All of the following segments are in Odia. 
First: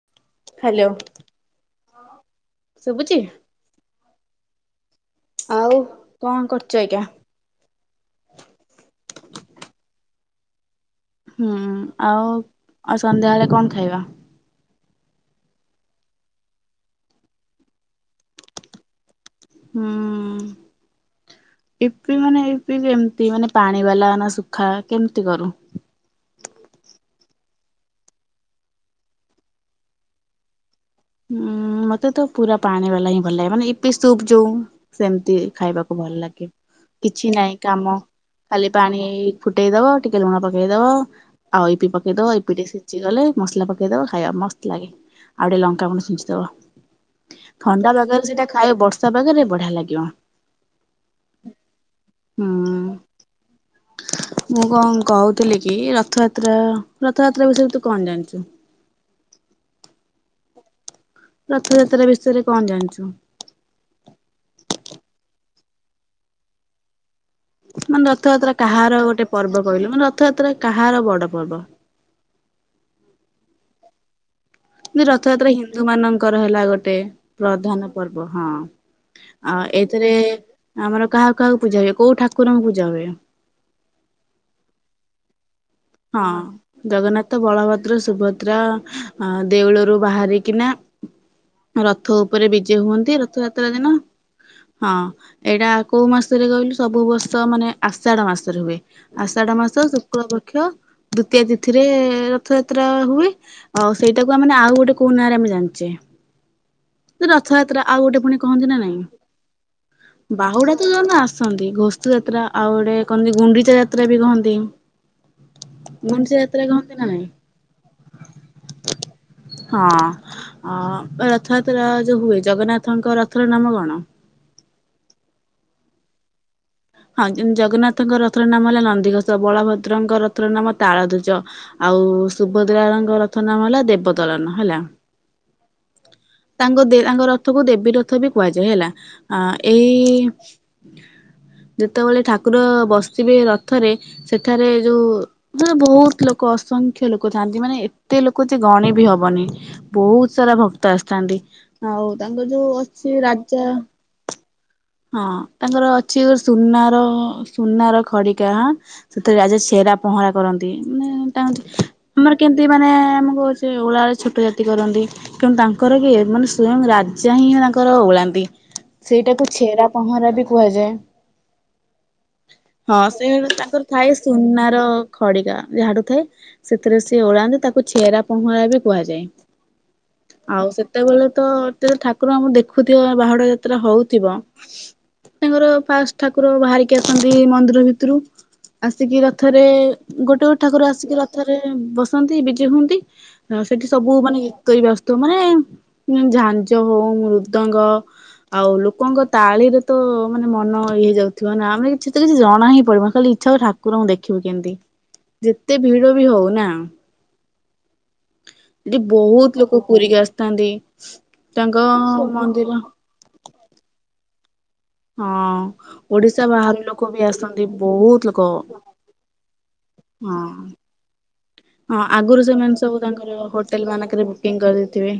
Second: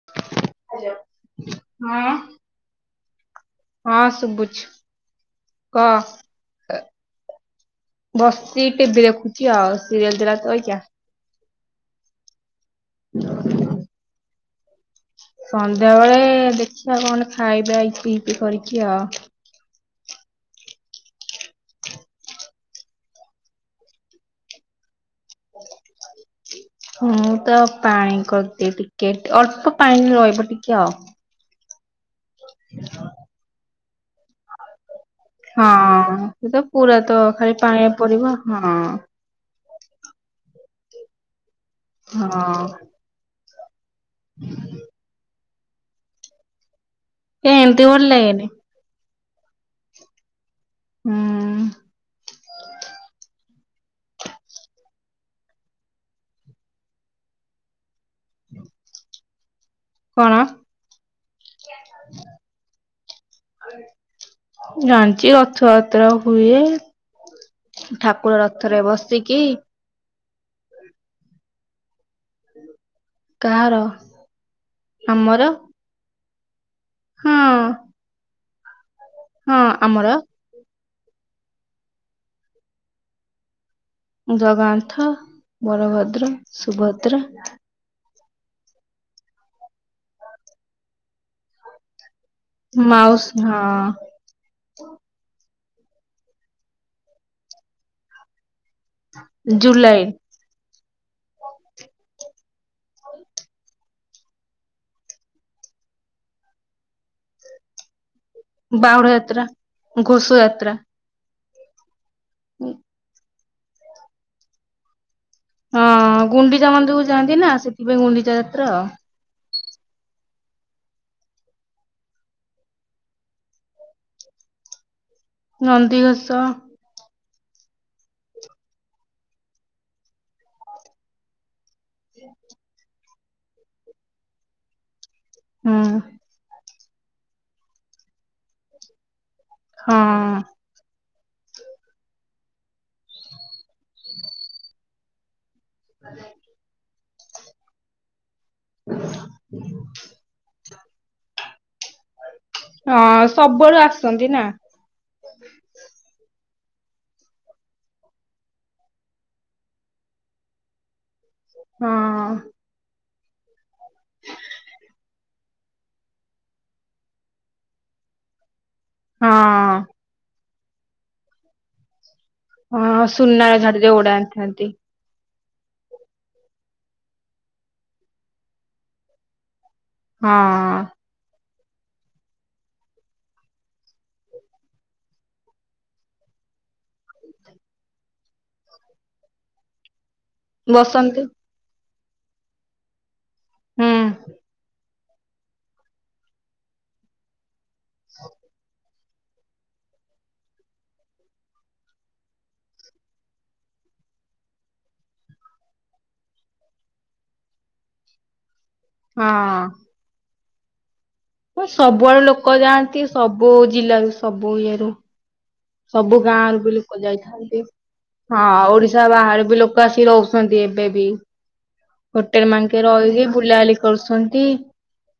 [inaudible] ହ୍ୟାଲୋ ହଁ ଶୁଭୁଛି? ହଁ ଶୁବୁଛି। ଆଉ କଣ କରୁଛ ଏଇକାଁ? ବସିଚି ଟିଭି ଦେଖୁଛି ଆଉ ସିରିଏଲ ଦେଲା ତ ଏଇଙ୍କା। ହୁଁ ଆଉ ଆଉ ସନ୍ଧ୍ୟାବେଳେ କଣ ଖାଇବା? ସନ୍ଧ୍ୟା ବେଳେ-ଏ-ଏ ଦେଖିବା କଣ ଗୋଟେ ଖାଇବା ଇପି ଫିପି କରିକି ଆଉ। ହୁଁ-ଉ-ଉ-ଉ। ଇପି ମାନେ ଇପି କେମିତି ମାନେ ପାଣି ବାଲା ନା ଶୁଖା କେମତି କରୁ? ହଁ [inaudible] ମୁଁ ତ ପାଣି କରିଦିଏ ଟିକେ, ଅଳ୍ପ ପାଣି ରହିବ ଟିକେ ଆଉ। ଉଁ-ଉ-ଉ-ଉ ମତେ ତ ପୁରା ପାଣି ବାଲା ହିଁ ଭଲ ଲାଗେ ମାନେ ଇପି ସୁପ୍ ଯଉ ସେମିତି ଖାଇବାକୁ ଭଲ ହଁ ଲାଗେ, ସେ ତ ପୁରା ତ କିଛି ଖାଲି ନାହିଁ କାମ ପାଣିରେ ପରିବ ଖାଲି ହଁ। ପାଣି-ଇ-ଇ-ଇ ଫୁଟେଇ ଦବ ଟିକେ ଲୁଣ ପକେଇଦବ ଆଉ ଇପି ପକେଇଦବ ହଁ ଇପି ଟିକେ ସିଝି ଗଲେ ମସଲା ପକେଇଦବ ଖାଇବା ମସ୍ତ ଲାଗେ। ଆଉ ଟିକେ ଲଙ୍କା ଗୁଣ୍ଡ ଛିଞ୍ଚିଦବ। ଏ ଏମିତି ଥଣ୍ଡା ଭଲ ପାଗରେ ଲାଗେନି ସେଟା ଖାଇବ ବର୍ଷା ବାଗରେ ବଢିଆ ଲାଗିବ। ହୁଁ ହୁଁ-ଉ-ଉ। ମୁଁ କଣ କହୁଥିଲି କି ରଥଯାତ୍ରା ରଥଯାତ୍ରା ବିଷୟରେ ତୁ କଣ ଜାଣିଛୁ? କଣ? ରଥଯାତ୍ରା ବିଷୟରେ କଣ ଜାଣିଛୁ? ଜାଣିଛି ରଥଯାତ୍ରା ହୁଏ। ମାନେ ଠାକୁର ରଥଯାତ୍ରା ରଥରେ କାହାର ଗୋଟେ ବସିକି ପର୍ବ କହିଲୁ? ମାନେ ରଥଯାତ୍ରା କାହାର ବଡ ପର୍ବ? କାହାର? ଆମର ରଥଯାତ୍ରା ହିନ୍ଦୁ ମାନଙ୍କର ହେଲା ଗୋଟେ ହଁ। ପ୍ରଧାନ ପର୍ବ। ହଁ। ହଁ ଆଉ ଆମର ଏଇଥିରେ-ଏ-ଏ ଆମର କାହାକୁ କାହାକୁ ପୂଜା ହୁଏ, କୋଉ ଠାକୁରଙ୍କୁ ପୂଜା ହୁଏ? ଜଗାଆନ୍ଥ। ହଁ ଜଗନ୍ନାଥ, ବଳଭଦ୍ର, ସୁଭ୍ ଅଦ୍ରା ଆ ଦେଉଳରୁ ବାହାରିକିନା ର ଥ ଉପରେ ବିଜେ ହୁଅନ୍ତି ମାଉସ ରଥଯାତ୍ରା ଦିନ। ହଁ ହଁ ଏଇଟା କୋଉ ମାସରେ କହିଲୁ ସବୁ ବର୍ଷ ମାନେ ଆଷାଢ ମାସରେ ହୁଏ। ଆଷାଢ ମାସ ଜୁଲାଇ ଶୁକ୍ଳ ପକ୍ଷ ଦ୍ଵିତୀୟା ତିଥିରେ-ଏ-ଏ-ଏ ରଥଯାତ୍ରା ହୁଏ। ଆଉ ସେଇଟାକୁ ଆ ମାନେ ଆଉ ଗୋଟେ କୋଉ ନାଁରେ ଆମେ ଜାଣିଛେ ର ରଥଯାତ୍ରା ଆଉ ଗୋଟେ ପୁଣି କହନ୍ତି ନା ନାଇଁ। ବାହୁଡା ଯାତ୍ରା ଘୋଷ ଯାତ୍ରା ବାହୁଡା ତ [unintelligible] ସନ୍ଦି ଘୋଷ ଯାତ୍ରା ଆଉ ଗୋଟେ କହନ୍ତି ଗୁଣ୍ଡିଚା ଯାତ୍ରା ବି କହନ୍ତି। ହଁ ଗୁଣ୍ଡିଚା ଯାତ୍ରା ଗୁଣ୍ଡିଚା-ଆ-ଆ କହନ୍ତି ମନ୍ଦିରକୁ ନାଇଁ ଯାଆନ୍ତି ନା ସେଥିପାଇଁ ଗୁଣ୍ଡିଚା ଯାତ୍ରା ଆଉ। ହଁ ଅ ରଥଯାତ୍ରା ଯୋଉ ହୁଏ ଜଗନ୍ନାଥଙ୍କ ରଥର ନାମ କଣ? ନନ୍ଦିଘୋଷ। ହଁ ଜଗନ୍ନାଥଙ୍କର ରଥର ନାମ ହେଲା ନନ୍ଦିଘୋଷ, ବଳଭଦ୍ରଙ୍କର ରଥର ନାମ ତାଳ ଧ୍ୱଜ ଆଉ ସୁଭଦ୍ରାଳଙ୍କର ରଥ ନାମ ହେଲା ଦେବଦଳନ ହେଲା। ହୁଁ। ତାଙ୍କ ଦେ ତାଙ୍କ ରଥକୁ ଦେବୀ ରଥ ବି କୁହାଯାଏ ହେଲା ଆ-ଆ ହଁ ଏଇ-ଇ-ଇ-ଇ ଯେତେବେଳେ ଠାକୁର-ଅ ବସି ଥିବେ ରଥରେ ସେଠାରେ ଯୋଉ-ଉ-ଉ ଠାରେ ବହୁତ ଲୋକ ଅସଂଖ୍ୟ ଲୋକ ଥାଆନ୍ତି ମାନେ ଏତେ ଲୋକ ଯେ ଗଣି ବି ହବନି ବହୁତ ସାରା ଭକ୍ତ ଆସିଥାନ୍ତି, ଆଉ ତାଙ୍କ ଯୋଉ ଅଛି ହଁ ରାଜା ସବୁଆଡୁ ଆସନ୍ତି ନା ହଁ ତାଙ୍କର ଅଛି [unintelligible] ସୁନା-ଆ-ଆର ସୁନାର ଖଡିକା-ଆ ସେଥିରେ ରାଜା ସେରା ପହଁରା କରନ୍ତି ମାନେ-ଏ-ଏ ତା ହଁ ଆମର କେମିତି ମାନେ-ଏ-ଏ ଆମକୁ କହୁଛି ଓଳା ଓଳି ଛୋଟ ଜାତି କରନ୍ତି ତେଣୁ ତାଙ୍କର କିଏ ମାନେ ସ୍ଵୟଂ ରାଜା ହିଁ ତାଙ୍କର ଓଳାନ୍ତି। ସେଇଟାକୁ ହଁ ଛେରା ପହଁରା ବି କୁହାଯାଏ। ହଁ ସେ ସୁନାର ତାଙ୍କର ଝାଡିରେ ଥାଏ ଉଡାଣିଥାନ୍ତି ସୁନାର ଖଡିକା ଝାଡୁ ଥାଏ ସେଥିରେ ସିଏ ଓଳାାନ୍ତି ତାକୁ ଛେହରା ପହଁରା ବି କୁହାଯାଏ। ଆଉ ହଁ ସେତେବେଳେ ତ ଯେତେବେଳେ ଠାକୁର ଆମର ଦେଖୁଥିବ ବାହାଡା ଯାତ୍ରା ହଉଥିବ ତାଙ୍କର ଫାଷ୍ଟ ଠାକୁର ବାହାରିକି ଆସନ୍ତି ମନ୍ଦିର ଭିତରୁ ଆସିକି ରଥରେ ଗୋଟେ ଗୋଟେ ଠାକୁର ଆସିକି ବସନ୍ତି ରଥରେ ବସନ୍ତି ବିଜେ ହୁଅନ୍ତି ଆ ସେଠି ହୁଁ ସବୁ ମାନେ ଗୀତ ବାସ ଗୀତ ମାନେ ଝାଞ୍ଜ ହଉ ମୃଦଙ୍ଗ ଆଉ ଲ ଲୋକଙ୍କ ତାଳିରେ ତ ମାନେ ମନ ଇଏ ଯାଉଥିବ ନା ଆମେ କିଛି ତ କିଛି ଜଣା ହିଁ ପଡିବନି ଖାଲି ଇଛା ହୁଏ ଠାକୁରଙ୍କୁ ଦେଖିବୁ କେମତି। ଯେତେ ଭିଡ ବି ହଉ ନା। ଏଠି ବହୁତ ଲୋକ ପୁରିକି ଆସିଥାନ୍ତି। ହଁ ତାଙ୍କ ସବୁଆଡୁ ଲୋକ ମନ୍ଦିର ଯାଆନ୍ତି ସବୁ ଜିଲ୍ଲାରୁ ସବୁ ଇଏ ରୁ ହଁ। ସବୁ ଗାଁ ଓଡିଶା ରୁ ବି ବାହାରୁ ଲୋକ ଯାଇଥାନ୍ତି ଆସନ୍ତି ବହୁତ ଲୋକ ହଁ ଓଡିଶା ବାହାରେ ବି ଲୋକ ଆସି ହଁ। ରହୁଛନ୍ତି ଏବେ ବି ହଁ ଆଗରୁ ହୋଟେଲ ସେମାନେ ମାନଙ୍କେ ସବୁ ରହିକି ତାଙ୍କର ବୁଲାବୁଲି ହୋଟେଲ ମାନଙ୍କରେ କରୁଛନ୍ତି। ବୁକିଂ କରିଦେଇଥିବେ।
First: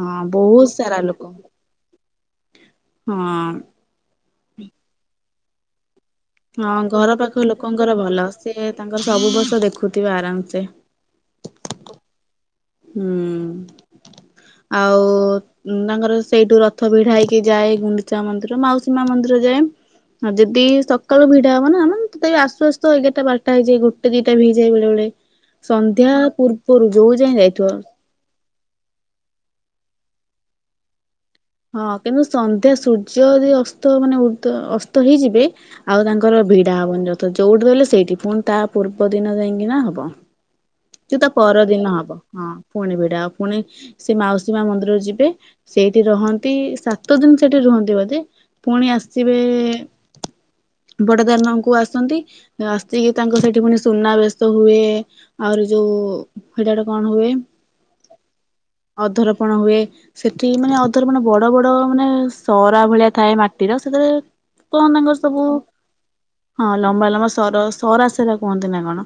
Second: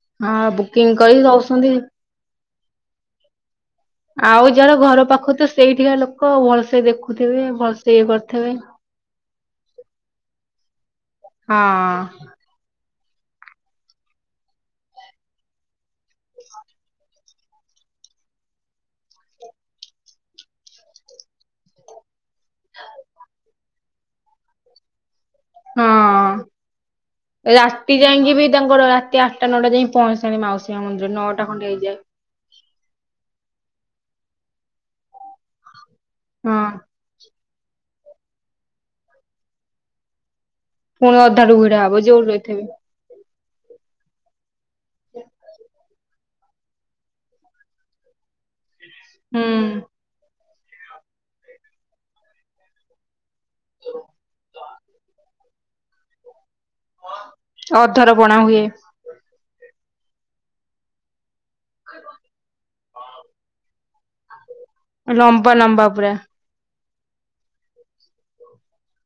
ହଁ ବହୁତ ବୁକିଂ ସାରା କରି ଲୋକ ରହୁଛନ୍ତି। ହଁ। ଆଉ ଯାହାର ଘର ପାଖରୁ ତ ସେଇଠିକା ଲୋକ ହଁ ଭଲସେ ଘର ପାଖ ଦେଖୁଥିବେ ଲୋକଙ୍କର ଭଲସେ ଇଏ ଭଲ ସେ କରିଥିବେ। ତାଙ୍କର ସବୁ ବର୍ଷ ଦେଖୁଥିବେ ଆରାମସେ ହଁ। ହୁଁ ଆଉ ଉ ତାଙ୍କର ସେଇଠୁ ରଥ ଭିଡା ହେଇକି ଯାଏ ଗୁଣ୍ଡିଚା ମନ୍ଦିର ମାଉସୀମା ମନ୍ଦିର ଯାଏ। ହଁ ଯଦି ସକାଳୁ ଭିଡା ହବ ନା ଆନାମ୍। ତଥାପି ଆସୁ ଆସୁ ଏଗାରଟା ବାର୍ଟା ହେଇଯଏ ଗୋଟେ ଦିଟା ବି ହେଇଯଏ ବେଳେ ବେଳେ ସନ୍ଧ୍ୟା ପୂର୍ବରୁ ଯୋଉ ଯାଏ ଯାଇ ହେଟିଯାଇଁକି ବି ତାଙ୍କର ରାତି ଆଠଟା ନଅଟା ଯାଇ ପହଞ୍ଚିଲଣି ମାସୀ ମନ୍ଦିର ନଅ ହଁ କିନ୍ତୁ ସନ୍ଧ୍ୟା ସୂର୍ଯ୍ୟ ଯଦି ଅସ୍ତ ମାନେ ଉର୍ଦ୍ଧ ଅସ୍ତ ହେଇଯିବେ ଆଉ ତାଙ୍କର ହଁ ଭିଡ଼ା ହେବନି ରଥ ଯୋଉଠି ରହିଲେ ସେଇଠି ପୁଣି ତା ପୂର୍ବ ଦିନ ଯାଇକିନା ହବ। ତ ପୁଣି ତା ଅଧାରୁ ଭିଡା ପରଦିନ ହବ ଯୋଉଠି ହଁ ରହିଥିବେ। ପୁଣି ଭିଡା ହବ। ପୁଣି ସେ ମାଉସୀ ମା ମନ୍ଦିର ଯିବେ ସେଇଠି ରହନ୍ତି ସା ସାତ ଦିନ ସେଠି ରୁହନ୍ତି ବୋଧେ ପୁଣି ଆସିବେ ହୁଁ ବଡଦାଣ୍ଡ ଙ୍କୁ ଆସନ୍ତି ଆସିକି ତାଙ୍କ ସେଠି ପୁଣି ସୁନାବେେଶ ହୁଏ। ଆହୁରି ଯୋଉ ଦିଡାଡ଼େ କଣ ହୁଏ? ଅଧର ପଣା ହୁଏ ଅଧରପଣ ହୁଏ ସେଠି ମାନେ ଅଧରପଣେ ବଡ ବଡ ମାନେ ସରା ଭଳିଆ ଥାଏ ମାଟିର ସେଥିରେ କଣ ତାଙ୍କର ସବୁ ଲମ୍ବା ଲମ୍ବା ପୁରା ହଁ ଲମ୍ବା ଲମ୍ବା ସର ସରା ସେରା କୁହନ୍ତି ନା କଣ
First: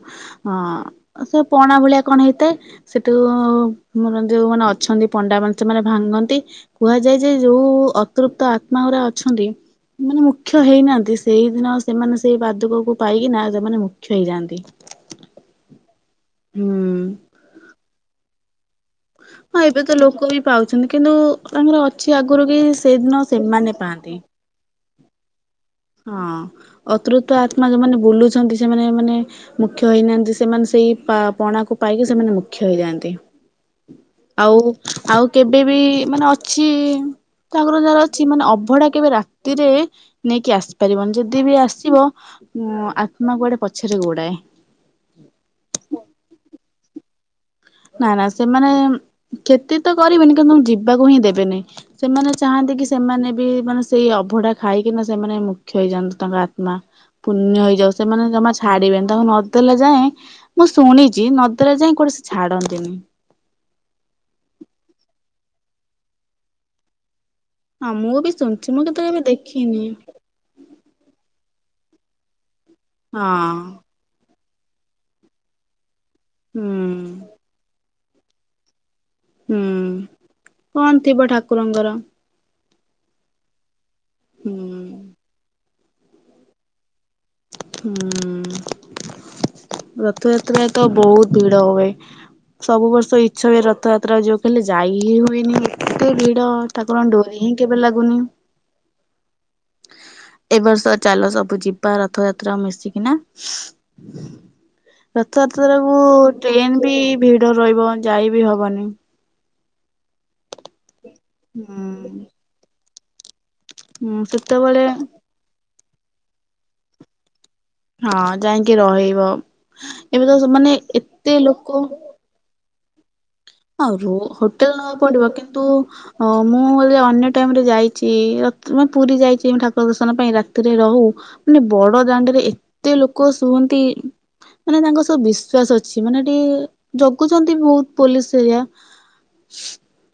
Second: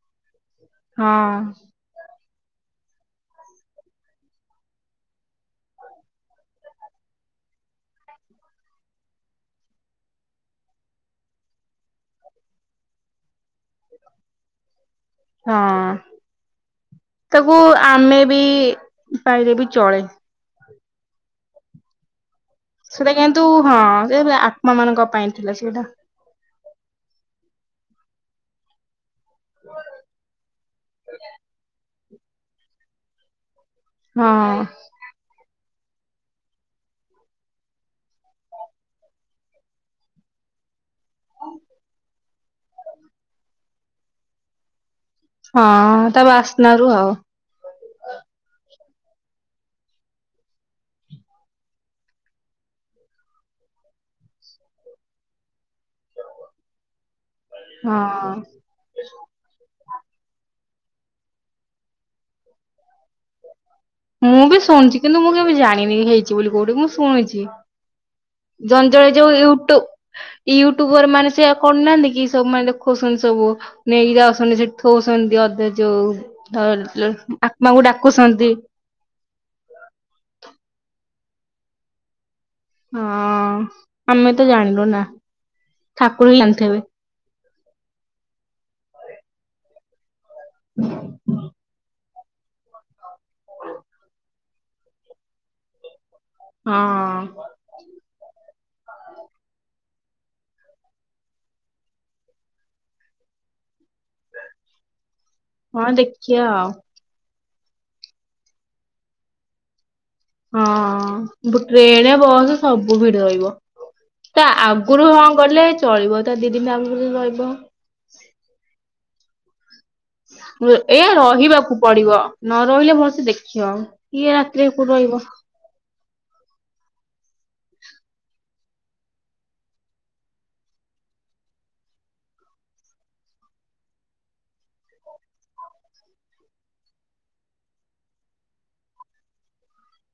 ହଁ ସେ ପଣା ଭଳିଆ କଣ ହେଇଥାଏ ସେଠୁ ଆମର ଯୋଉମାନେ ଅଛନ୍ତି ପଣ୍ଡା ମାନ ସେମାନେ ଭାଙ୍ଗନ୍ତି କୁହାଯାଏ ଯେ ଯୋଉ ଅତୃପ୍ତ ଆତ୍ମା ଉରା ଅଛନ୍ତି ମାନେ ମୁଖ୍ୟ ହେଇନାହାନ୍ତି ସେଇଦିନ ସେମାନେ ସେଇ ପାଦୁକକୁ ପାଇକିନା ସେମାନେ ମୁଖ୍ୟ ହେଇଯାଆନ୍ତି। ହଁ ହୁଁ ତାକୁ ଆମେ ବି ପାଇଲେ ହଁ ବି ଏବେ ତ ଚଳେ। ଲୋକ ବି ପାଉଚନ୍ତି କିନ୍ତୁ ତାଙ୍କର ଅଛି ଆଗରୁ କି ସେଇଟା ସେଇଦିନ କିନ୍ତୁ ସେମାନେ ହଁ ପାଆନ୍ତି। ସେ ଆତ୍ମା ମାନଙ୍କ ପାଇଁ ଥିଲା ସେଇଟା। ହଁ ଅତ୍ରୁତ ଆତ୍ମା ଯୋଉମାନେ ବୁଲୁଛନ୍ତି ସେମାନେ ମାନେ ମୁଖ୍ୟ ହେଇନାହାନ୍ତି ସେମାନେ ସେଇ ପା ପଣାକୁ ପାଇକି ସେମାନେ ମୁଖ୍ୟ ହେଇଯାଆନ୍ତି। ଆଉ ହଁ ଆଉ କେବେ ବି ମାନେ ଅଛି ତାଙ୍କର ଯାାର ଅଛି ମାନେ ଅଭଡା କେବେ ରାତିରେ ନେଇକି ଆସି ପାରିବନି ଯଦି ବି ଆସିବ ଉ ଆତ୍ମା କୁଆଡେ ପଛରେ ଗୋଡାଏ। ହଁ ତା ବାସ୍ନାରୁ ଆଉ ନା ନା ସେମାନେଉଁ କ୍ଷତି ତ କରିବେନି କିନ୍ତୁ ଯିବାକୁ ହିଁ ଦେବେନି। ସେମାନେ ଚାହାନ୍ତି କି ସେମାନେ ବି ମାନେ ସେଇ ଅଭଡା ଖାଇକିନା ସେମାନେ ମୁଖ୍ୟ ହେଇଯାଆନ୍ତି ତାଙ୍କ ଆତ୍ମା। ପୁଣ୍ୟ ହେଇଯାଉ ସେମାନେ ହଁ। ଜମାଛା ଛାଡିବେନି ତାଙ୍କୁ ନଦଲା ଯାଏଁ ମୁଁ ଶୁଣିଛି ନଦେଲା ଯାଏ କୁଆଡେ ସେ ଛାଡନ୍ତିନି। ମୁଁ ବି ଶୁଣୁଛି କିନ୍ତୁ ମୁଁ କେବେ ଜାଣିନି ହେଇଛି ବୋଲି କୋଉଠି ମୁଁ ଶୁଣିଛି। ହଁ ମୁଁ ବି ଶୁଣିଛି ମୁଁ ଜଣେ କିନ୍ତୁ ଜଣେ କେବେ ଯୋଉ ଦେଖିନି ୟୁଟ୍ୟୁବ୍ ୟୁଟ୍ୟୁବର ମାନେ ସେୟା କରୁନାହାନ୍ତି କି ସବୁ ମାନେ ଦେଖଉଛନ୍ତି ସବୁ ହଁ ନେଇ ଯାଉଛନ୍ତି ସେଠି ଥୋଉଛନ୍ତି ଅଧେ ଯୋଉ ତ ହୁଁ। ଆତ୍ମାଙ୍କୁ ଡାକୁଛନ୍ତି। ହୁଁ କଣ ଥିବ ଠାକୁରଙ୍କର। ହଁ ଆମେ ତ ହୁଁ। ଜାଣିନୁ ନା ଠାକୁର ହିଁ ଜାଣିଥିବେ। ହୁଁ ରଥଯାତ୍ରାରେ ତ ବହୁତ ଭିଡ ହୁଏ ସବୁ ବର୍ଷ ଇଚ୍ଛା ହୁଏ ରଥଯାତ୍ରା ଯିବାକୁ ହେଲେ ଯାଇ ହିଁ ହୁଏନି। ଏତେ ଭିଡ ଠାକୁରଙ୍କ ହଁ। ଡୋରି ହିଁ କେବେ ଲାଗୁନି ଏ ବର୍ଷ ଚାଲ ସବୁ ଯିବାରଥ ରଥଯାତ୍ରା ମିଶିକିନା ରଥଯାତ୍ରାରେ ହଁ ବୁ ଦେଖିଆ ଆଉ ଟ୍ରେନ ବି ଭିଡ ରହିବ ଯାଇ ବିି ହବନି। ହଁ ଟ୍ରେନ୍ ହୁଁ ବସ୍ ସବୁ ଭିଡ ରହିବ ହୁଁ ତା ସେତେବେଳେ ଆଗରୁ ହଁ କଲେ ଚଳିବ ତା ଦି ଦିନ ଆଗରୁ କଲେ ରହିବ। ହଁ ଯାଇକି ରହିବ। ଏବେ ତ ମାନେ ଏୟା ଏତେ ଲୋକ ରହିବାକୁ ପଡିବ ନ ରହିଲେ ଭଲସେ ଦେଖ୍ ଆଉ ରୋ ହୋଟେଲ ନବାକୁ ପଡିବ କିନ୍ତୁ ଓ ମୁଁ ହେଲେ ଅନ୍ୟ ଟାଇମରେ ଯାଇଛି ରଥ ମାନେ ପୁରୀ ଯାଇଛି ଠାକୁର ଦର୍ଶନ ପାଇଁ ରାତିରେ ରହୁ ମାନେ ବଡ ଦାଣ୍ଡରେ ଏତେ ଲୋକ ଶୁଅନ୍ତି। ମାନେ ତାଙ୍କ ସହ ବିଶ୍ଵାସ ଅଛି ମାନେ ଟିକେ ଜଗୁଛନ୍ତି ବହୁତ ପୋଲିସ ସେଇଆ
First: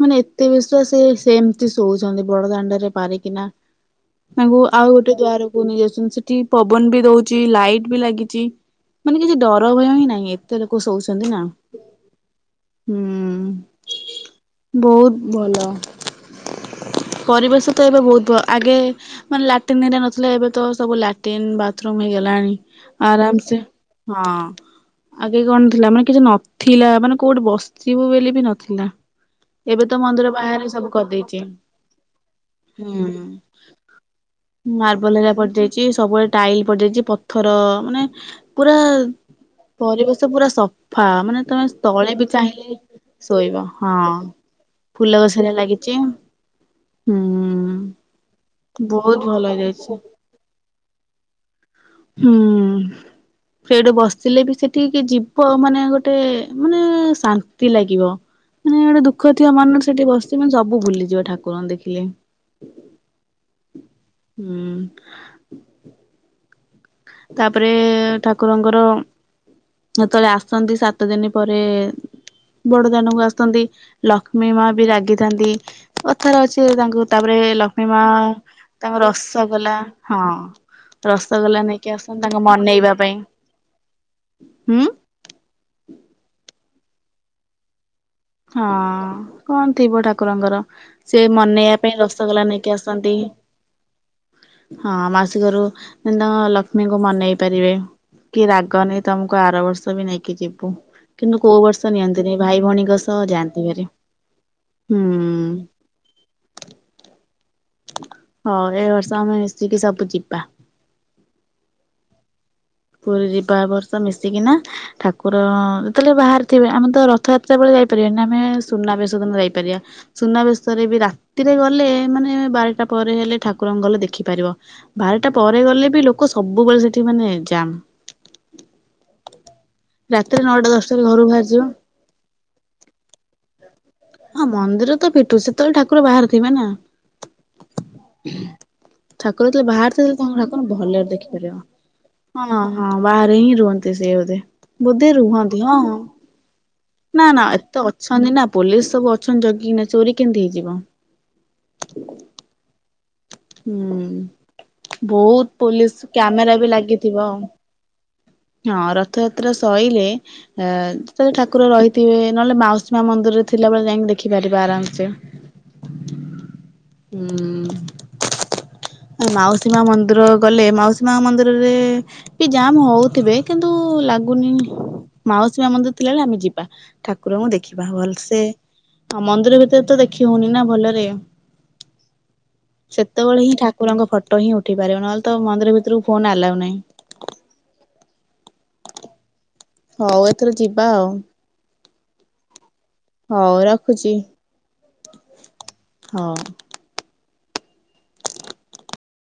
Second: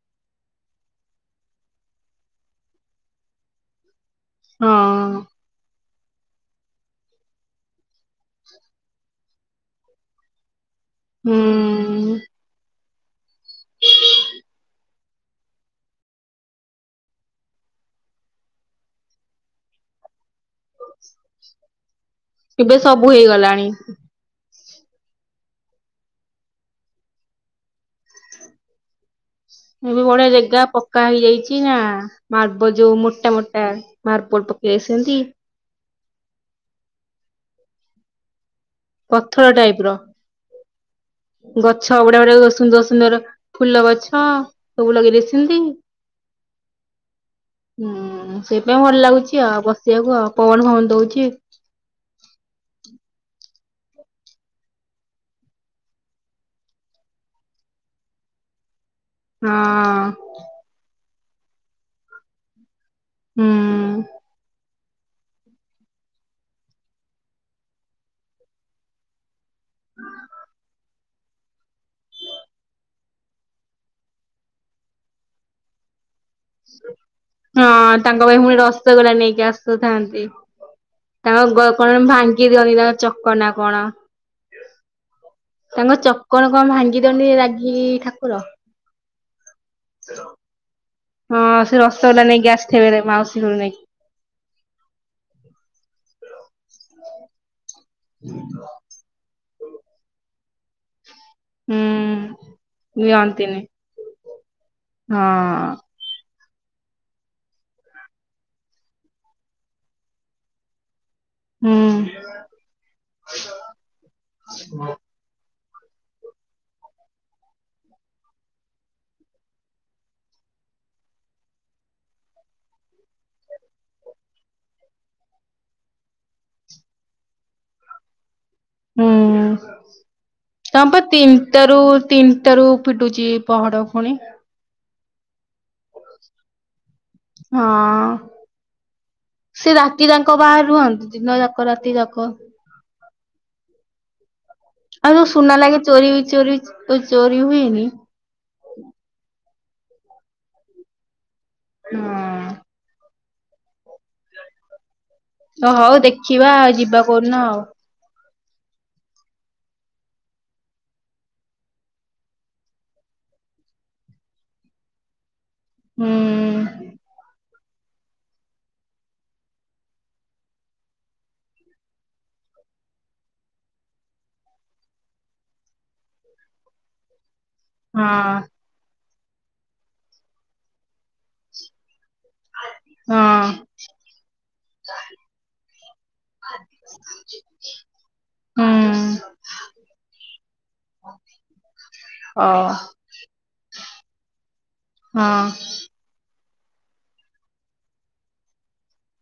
ମାନେ ଏତେ ବିଶ୍ୱାସି ସେମିତି ଶୋଉଛନ୍ତି ବଡ ଦାଣ୍ଡରେ ପାରିକିନା। ତାଙ୍କୁ ଆଉ ଗୋଟେ ହଁ ଦ୍ୱାର କୁ ନେଇଯାଉଛନ୍ତି ସେଠି ପବନ ବି ଦଉଛି ଲାଇଟ୍ ବି ଲାଗିଛି ମାନେ କିଛି ଡର ଭୟ ହିଁ ନାହିଁ ଏତେ ଲୋକ ଶୋଉଛନ୍ତି ନା। ହୁଁ ହୁଁ ବହୁତ ଭଲ। ପରିବେଶ ତ ଏବେ ବହୁତ ଭ ଆଗେ ମାନେ ଲାଟିନ ହେରିକା ନଥିଲା ଏବେ ତ ସବୁ ଲାଟିନ୍ ବାଥରୁମ ହେଇଗଲାଣି ଏବେ ସବୁ ଆରାମ ସେ ହେଇଗଲାଣି। ହଁ ଆଗେ କଣ ଥିଲା ମାନେ କିଛି ନଥିଲା ମାନେ କୋଉଠି ବସି ସିବୁ ବୋଲି ବି ନଥିଲା। ଏବେ ତ ବଢିଆ ମନ୍ଦିର ଜାଗା ବାହାରେ ସବୁ ପକ୍କା କରିଦେଇଛି ହେଇଯାଇଛି ନା ମାର୍ବଲ ଯୋଉ ହୁଁ। ମୋଟା ମୋଟା ମାର୍ବଲ ପକେଇ ଦେଇଛନ୍ତି ମାର୍ବଲ ହେଲା ପଡିଯାଇଛି ସବୁବେଳେ ଟାଇଲ ପଡିଯାଇଛି ପଥର ମାନେ ପୁରା ପଥର ଟାଇପ ର ପରିବେଶ ପୁରା ସଫା ମାନେ ତମେ ଗଛ ତଳେ ଗୁଡା ବି ଗୁଡା ଚାହିଁଲେ ସୁନ୍ଦର ସୁନ୍ଦର ଶୋଇବ ଫୁଲ ହଁ ଗଛ ସବୁ ଫୁଲ ଗଛ ହେରା ଲଗେଇଦେଇଛନ୍ତି। ଲାଗିଛି ହୁଁ। ହୁଁ ସେଇପାଇଁ ଭଲ ବହୁତ ଲାଗୁଛି ଆଉ ହେଇଯାଇଛି ବସିବାକୁ ଆଉ ପବନ ଫବନ ଦଉଛି। ହୁଁ। ସେଡ଼ୁ ବସିଥିଲେ ବି ସେଠିକି ଯିବ ମାନେ ଗୋଟେ ମାନେ ଶାନ୍ତ ଶାନ୍ତି ଲାଗିବ ମାନେ ଗୋଟେ ଦୁଃଖ ଥିବ ହଁ ମନରେ ସେଠି ବସି ସିଏ ମାନେ ସବୁ ଭୁଲିଯିବ ଠାକୁରଙ୍କ ଦେଖିଲେ ହୁଁ ହୁଁ। ତାପରେ ଠାକୁରଙ୍କର ଯେତେବେଳେ ଆସନ୍ତି ସାତ ସାତ ଦିନି ପରେ ବଡ଼ଦାନକୁ ଆସନ୍ତି ଲକ୍ଷ୍ମୀ ମାବି ରାଗିଥାନ୍ତି। କଥାରେ ଅଛି ତାଙ୍କୁ ତାପରେ ଲକ୍ଷ୍ମୀ ହଁ ମା ତାଙ୍କ ପାଇଁ ପୁଣି ତାଙ୍କ ରସଗୋଲା ନେଇକି ରସଗଲା ହଁ। ରସଗୋଲା ନେ କଣ୍ ଭାଙ୍ଗି ଦିଅନ୍ତି ତାଙ୍କ ଚକନା କଣ। ହୁଁ ତାଙ୍କ ଚକଣ କଣ୍ ଭାଙ୍ଗି ଦିଅନ୍ତି ନ୍ତରାଗି ଠାକୁର? ହଁ। କଣ୍ ଥିବ ଠାକୁରଙ୍କର ହଁ ସେ ସେମନେଇବା ପାଇଁ ରସଗୋଲା ନେଇକି ଆସିଥିବେ ଆସନ୍ତି। ମାଉସୀ ଘରୁ ନେଇକି ହଁ ମାସିକରୁ କିତାଙ୍କ ଲକ୍ଷ୍ମୀଙ୍କୁ ମନେଇ ପାରିବେ କିରା ନାଇ ତମକୁ ଆର ବର୍ଷବି ନେଇକି ଯିବୁ କିନ୍ତୁ କୋଉ ହୁଁ ବର୍ଷ ନିଅନ୍ତିନି ଭାଇ ଭଉଣୀଙ୍କ ସ ତ ନିଅନ୍ତିନି। ଯାଆନ୍ତି ଭାରି ହୁଁ। ହଁ ହଅ ଏଇବର୍ଷ ଆମେ ମିଶିକି ସବୁ ଯିବା। ହୁଁ। ପୁରୀ ଜିବା ଏବର୍ଷ ମିଶିକିନା ଠାକୁ ଠାକୁର ଯେତେବେଳେ ବାହାରିଥିବେ ଆମେତ ରଥଯାତ୍ରା ବେଳେ ଯାଇପାରିବାନି ଆମେ ସୁନାବେଶଦିନ ଯାଇପାରିବା। ସୁନାବେଶରେବି ରାତିରେ ଗଲେ ମାନେ ବାରଟା ପରେ ହେଲେ ଠାକୁରଙ୍କୁ ଗଲେ ଦେଖିପାରିବ। ବାରଟା ପରେ ଗଲେବି ଲୋକ ସବୁବେଳେ ସେଠି ମାନେ ଯାମ୍। ହୁଁ ନଅଟା ତମେପା ଦଶଟାରେ ଘରୁ ବାହାରିଯିବ। ତିନିଟାରୁ ତିନ୍ ତିନିଟାରୁ ପିଟୁଛି ପହଡ଼ ଫୁଣି। ହଁ ମନ୍ଦିରତ ଫିଟୁଚି ସେତେବେଳେ ଠାକୁର ବାହାରେ ଥିବେନା। ହଁ। ଠାକୁର ଯେତେବେଳେ ବାହାରେ ସେରାତି ଥିବେ ତାଙ୍କୁ ଯାଙ୍କ ଠାକୁର ବାହାରେ ଭଲରେ ରହନ୍ତି ଦିନ ଦେଖିପାରିବ। ଯାକ ରାତି ଯାକ। ହଁ ହଁ ବାହାରେହିଁ ରୁହନ୍ତି ସିଏ ବୋଧେ। ବୋଧେ ଆଉ ଯୋଉ ସୁନା ରୁହନ୍ତି ହଁ ଲାଗେ ଚୋରି ଚୋରି ନା ଚୋରି ନା ଏତେ ହୁଏନି। ଅଛି ହନ୍ତିନା ପୋଲିସ୍ ସବୁ ଅଛନ୍ତି ଜଗିକିନା ଚୋରି କେମିତି ହେଇଯିବ। ହଁ। ହୁଁ ବହୁତ୍ ହଁ ପୋଲିସ୍ ହଉ ଦେଖିବା କ୍ୟାମେରାବି ଆଉ ଯିବା ଲାଗିଥିବ। କୋଉଦିନ ଆଉ। ହଁ ରଥଯାତ୍ରା ସଇଲେ ଅ ଯେତେବେଳେ ଠାକୁର ରହିଥିବେ ନହେଲେ ମାଉସୀମା ମନ୍ଦିରରେ ଥିଲାବେଳେ ଯାଇକି ଦେଖିପାରିବା ଆରାମସେ। ହୁଁ ହୁଁ। ମାଉସୀମା ମନ୍ଦିର ଗଲେ ମାଉସୀମା ମନ୍ଦିରରେ କି ଜାମ୍ ହଉଥିବେ କିନ୍ତୁ ଲାଗୁନି ମାଉସୀମା ମନ୍ଦିର ଥିଲାବଳେ ଆମେ ଯିବା। ଠାକୁରଙ୍କୁ ଦେଖିବା ହଁ ଭଲସେ ଆଉ ମନ୍ଦିର ଭିତରେ ତ ଦେଖି ହଉନିନା ଭଲରେ। ହଁ ସେତେବେଳେ ହିଁ ଠାକୁରଙ୍କ ଫଟୋ ହିଁ ଉଠି ପାରିବ ନହେଲେତ ମନ୍ଦିର ଭିତରକୁ ଫୋନ୍ ଆଲାଉ ନାହିଁ। ହୁଁ। ହଉ ଏଥର ଯିବା ଆଉ। ହଁ। ହଉ ଉରଖୁଚି ହଁ। ହଁ।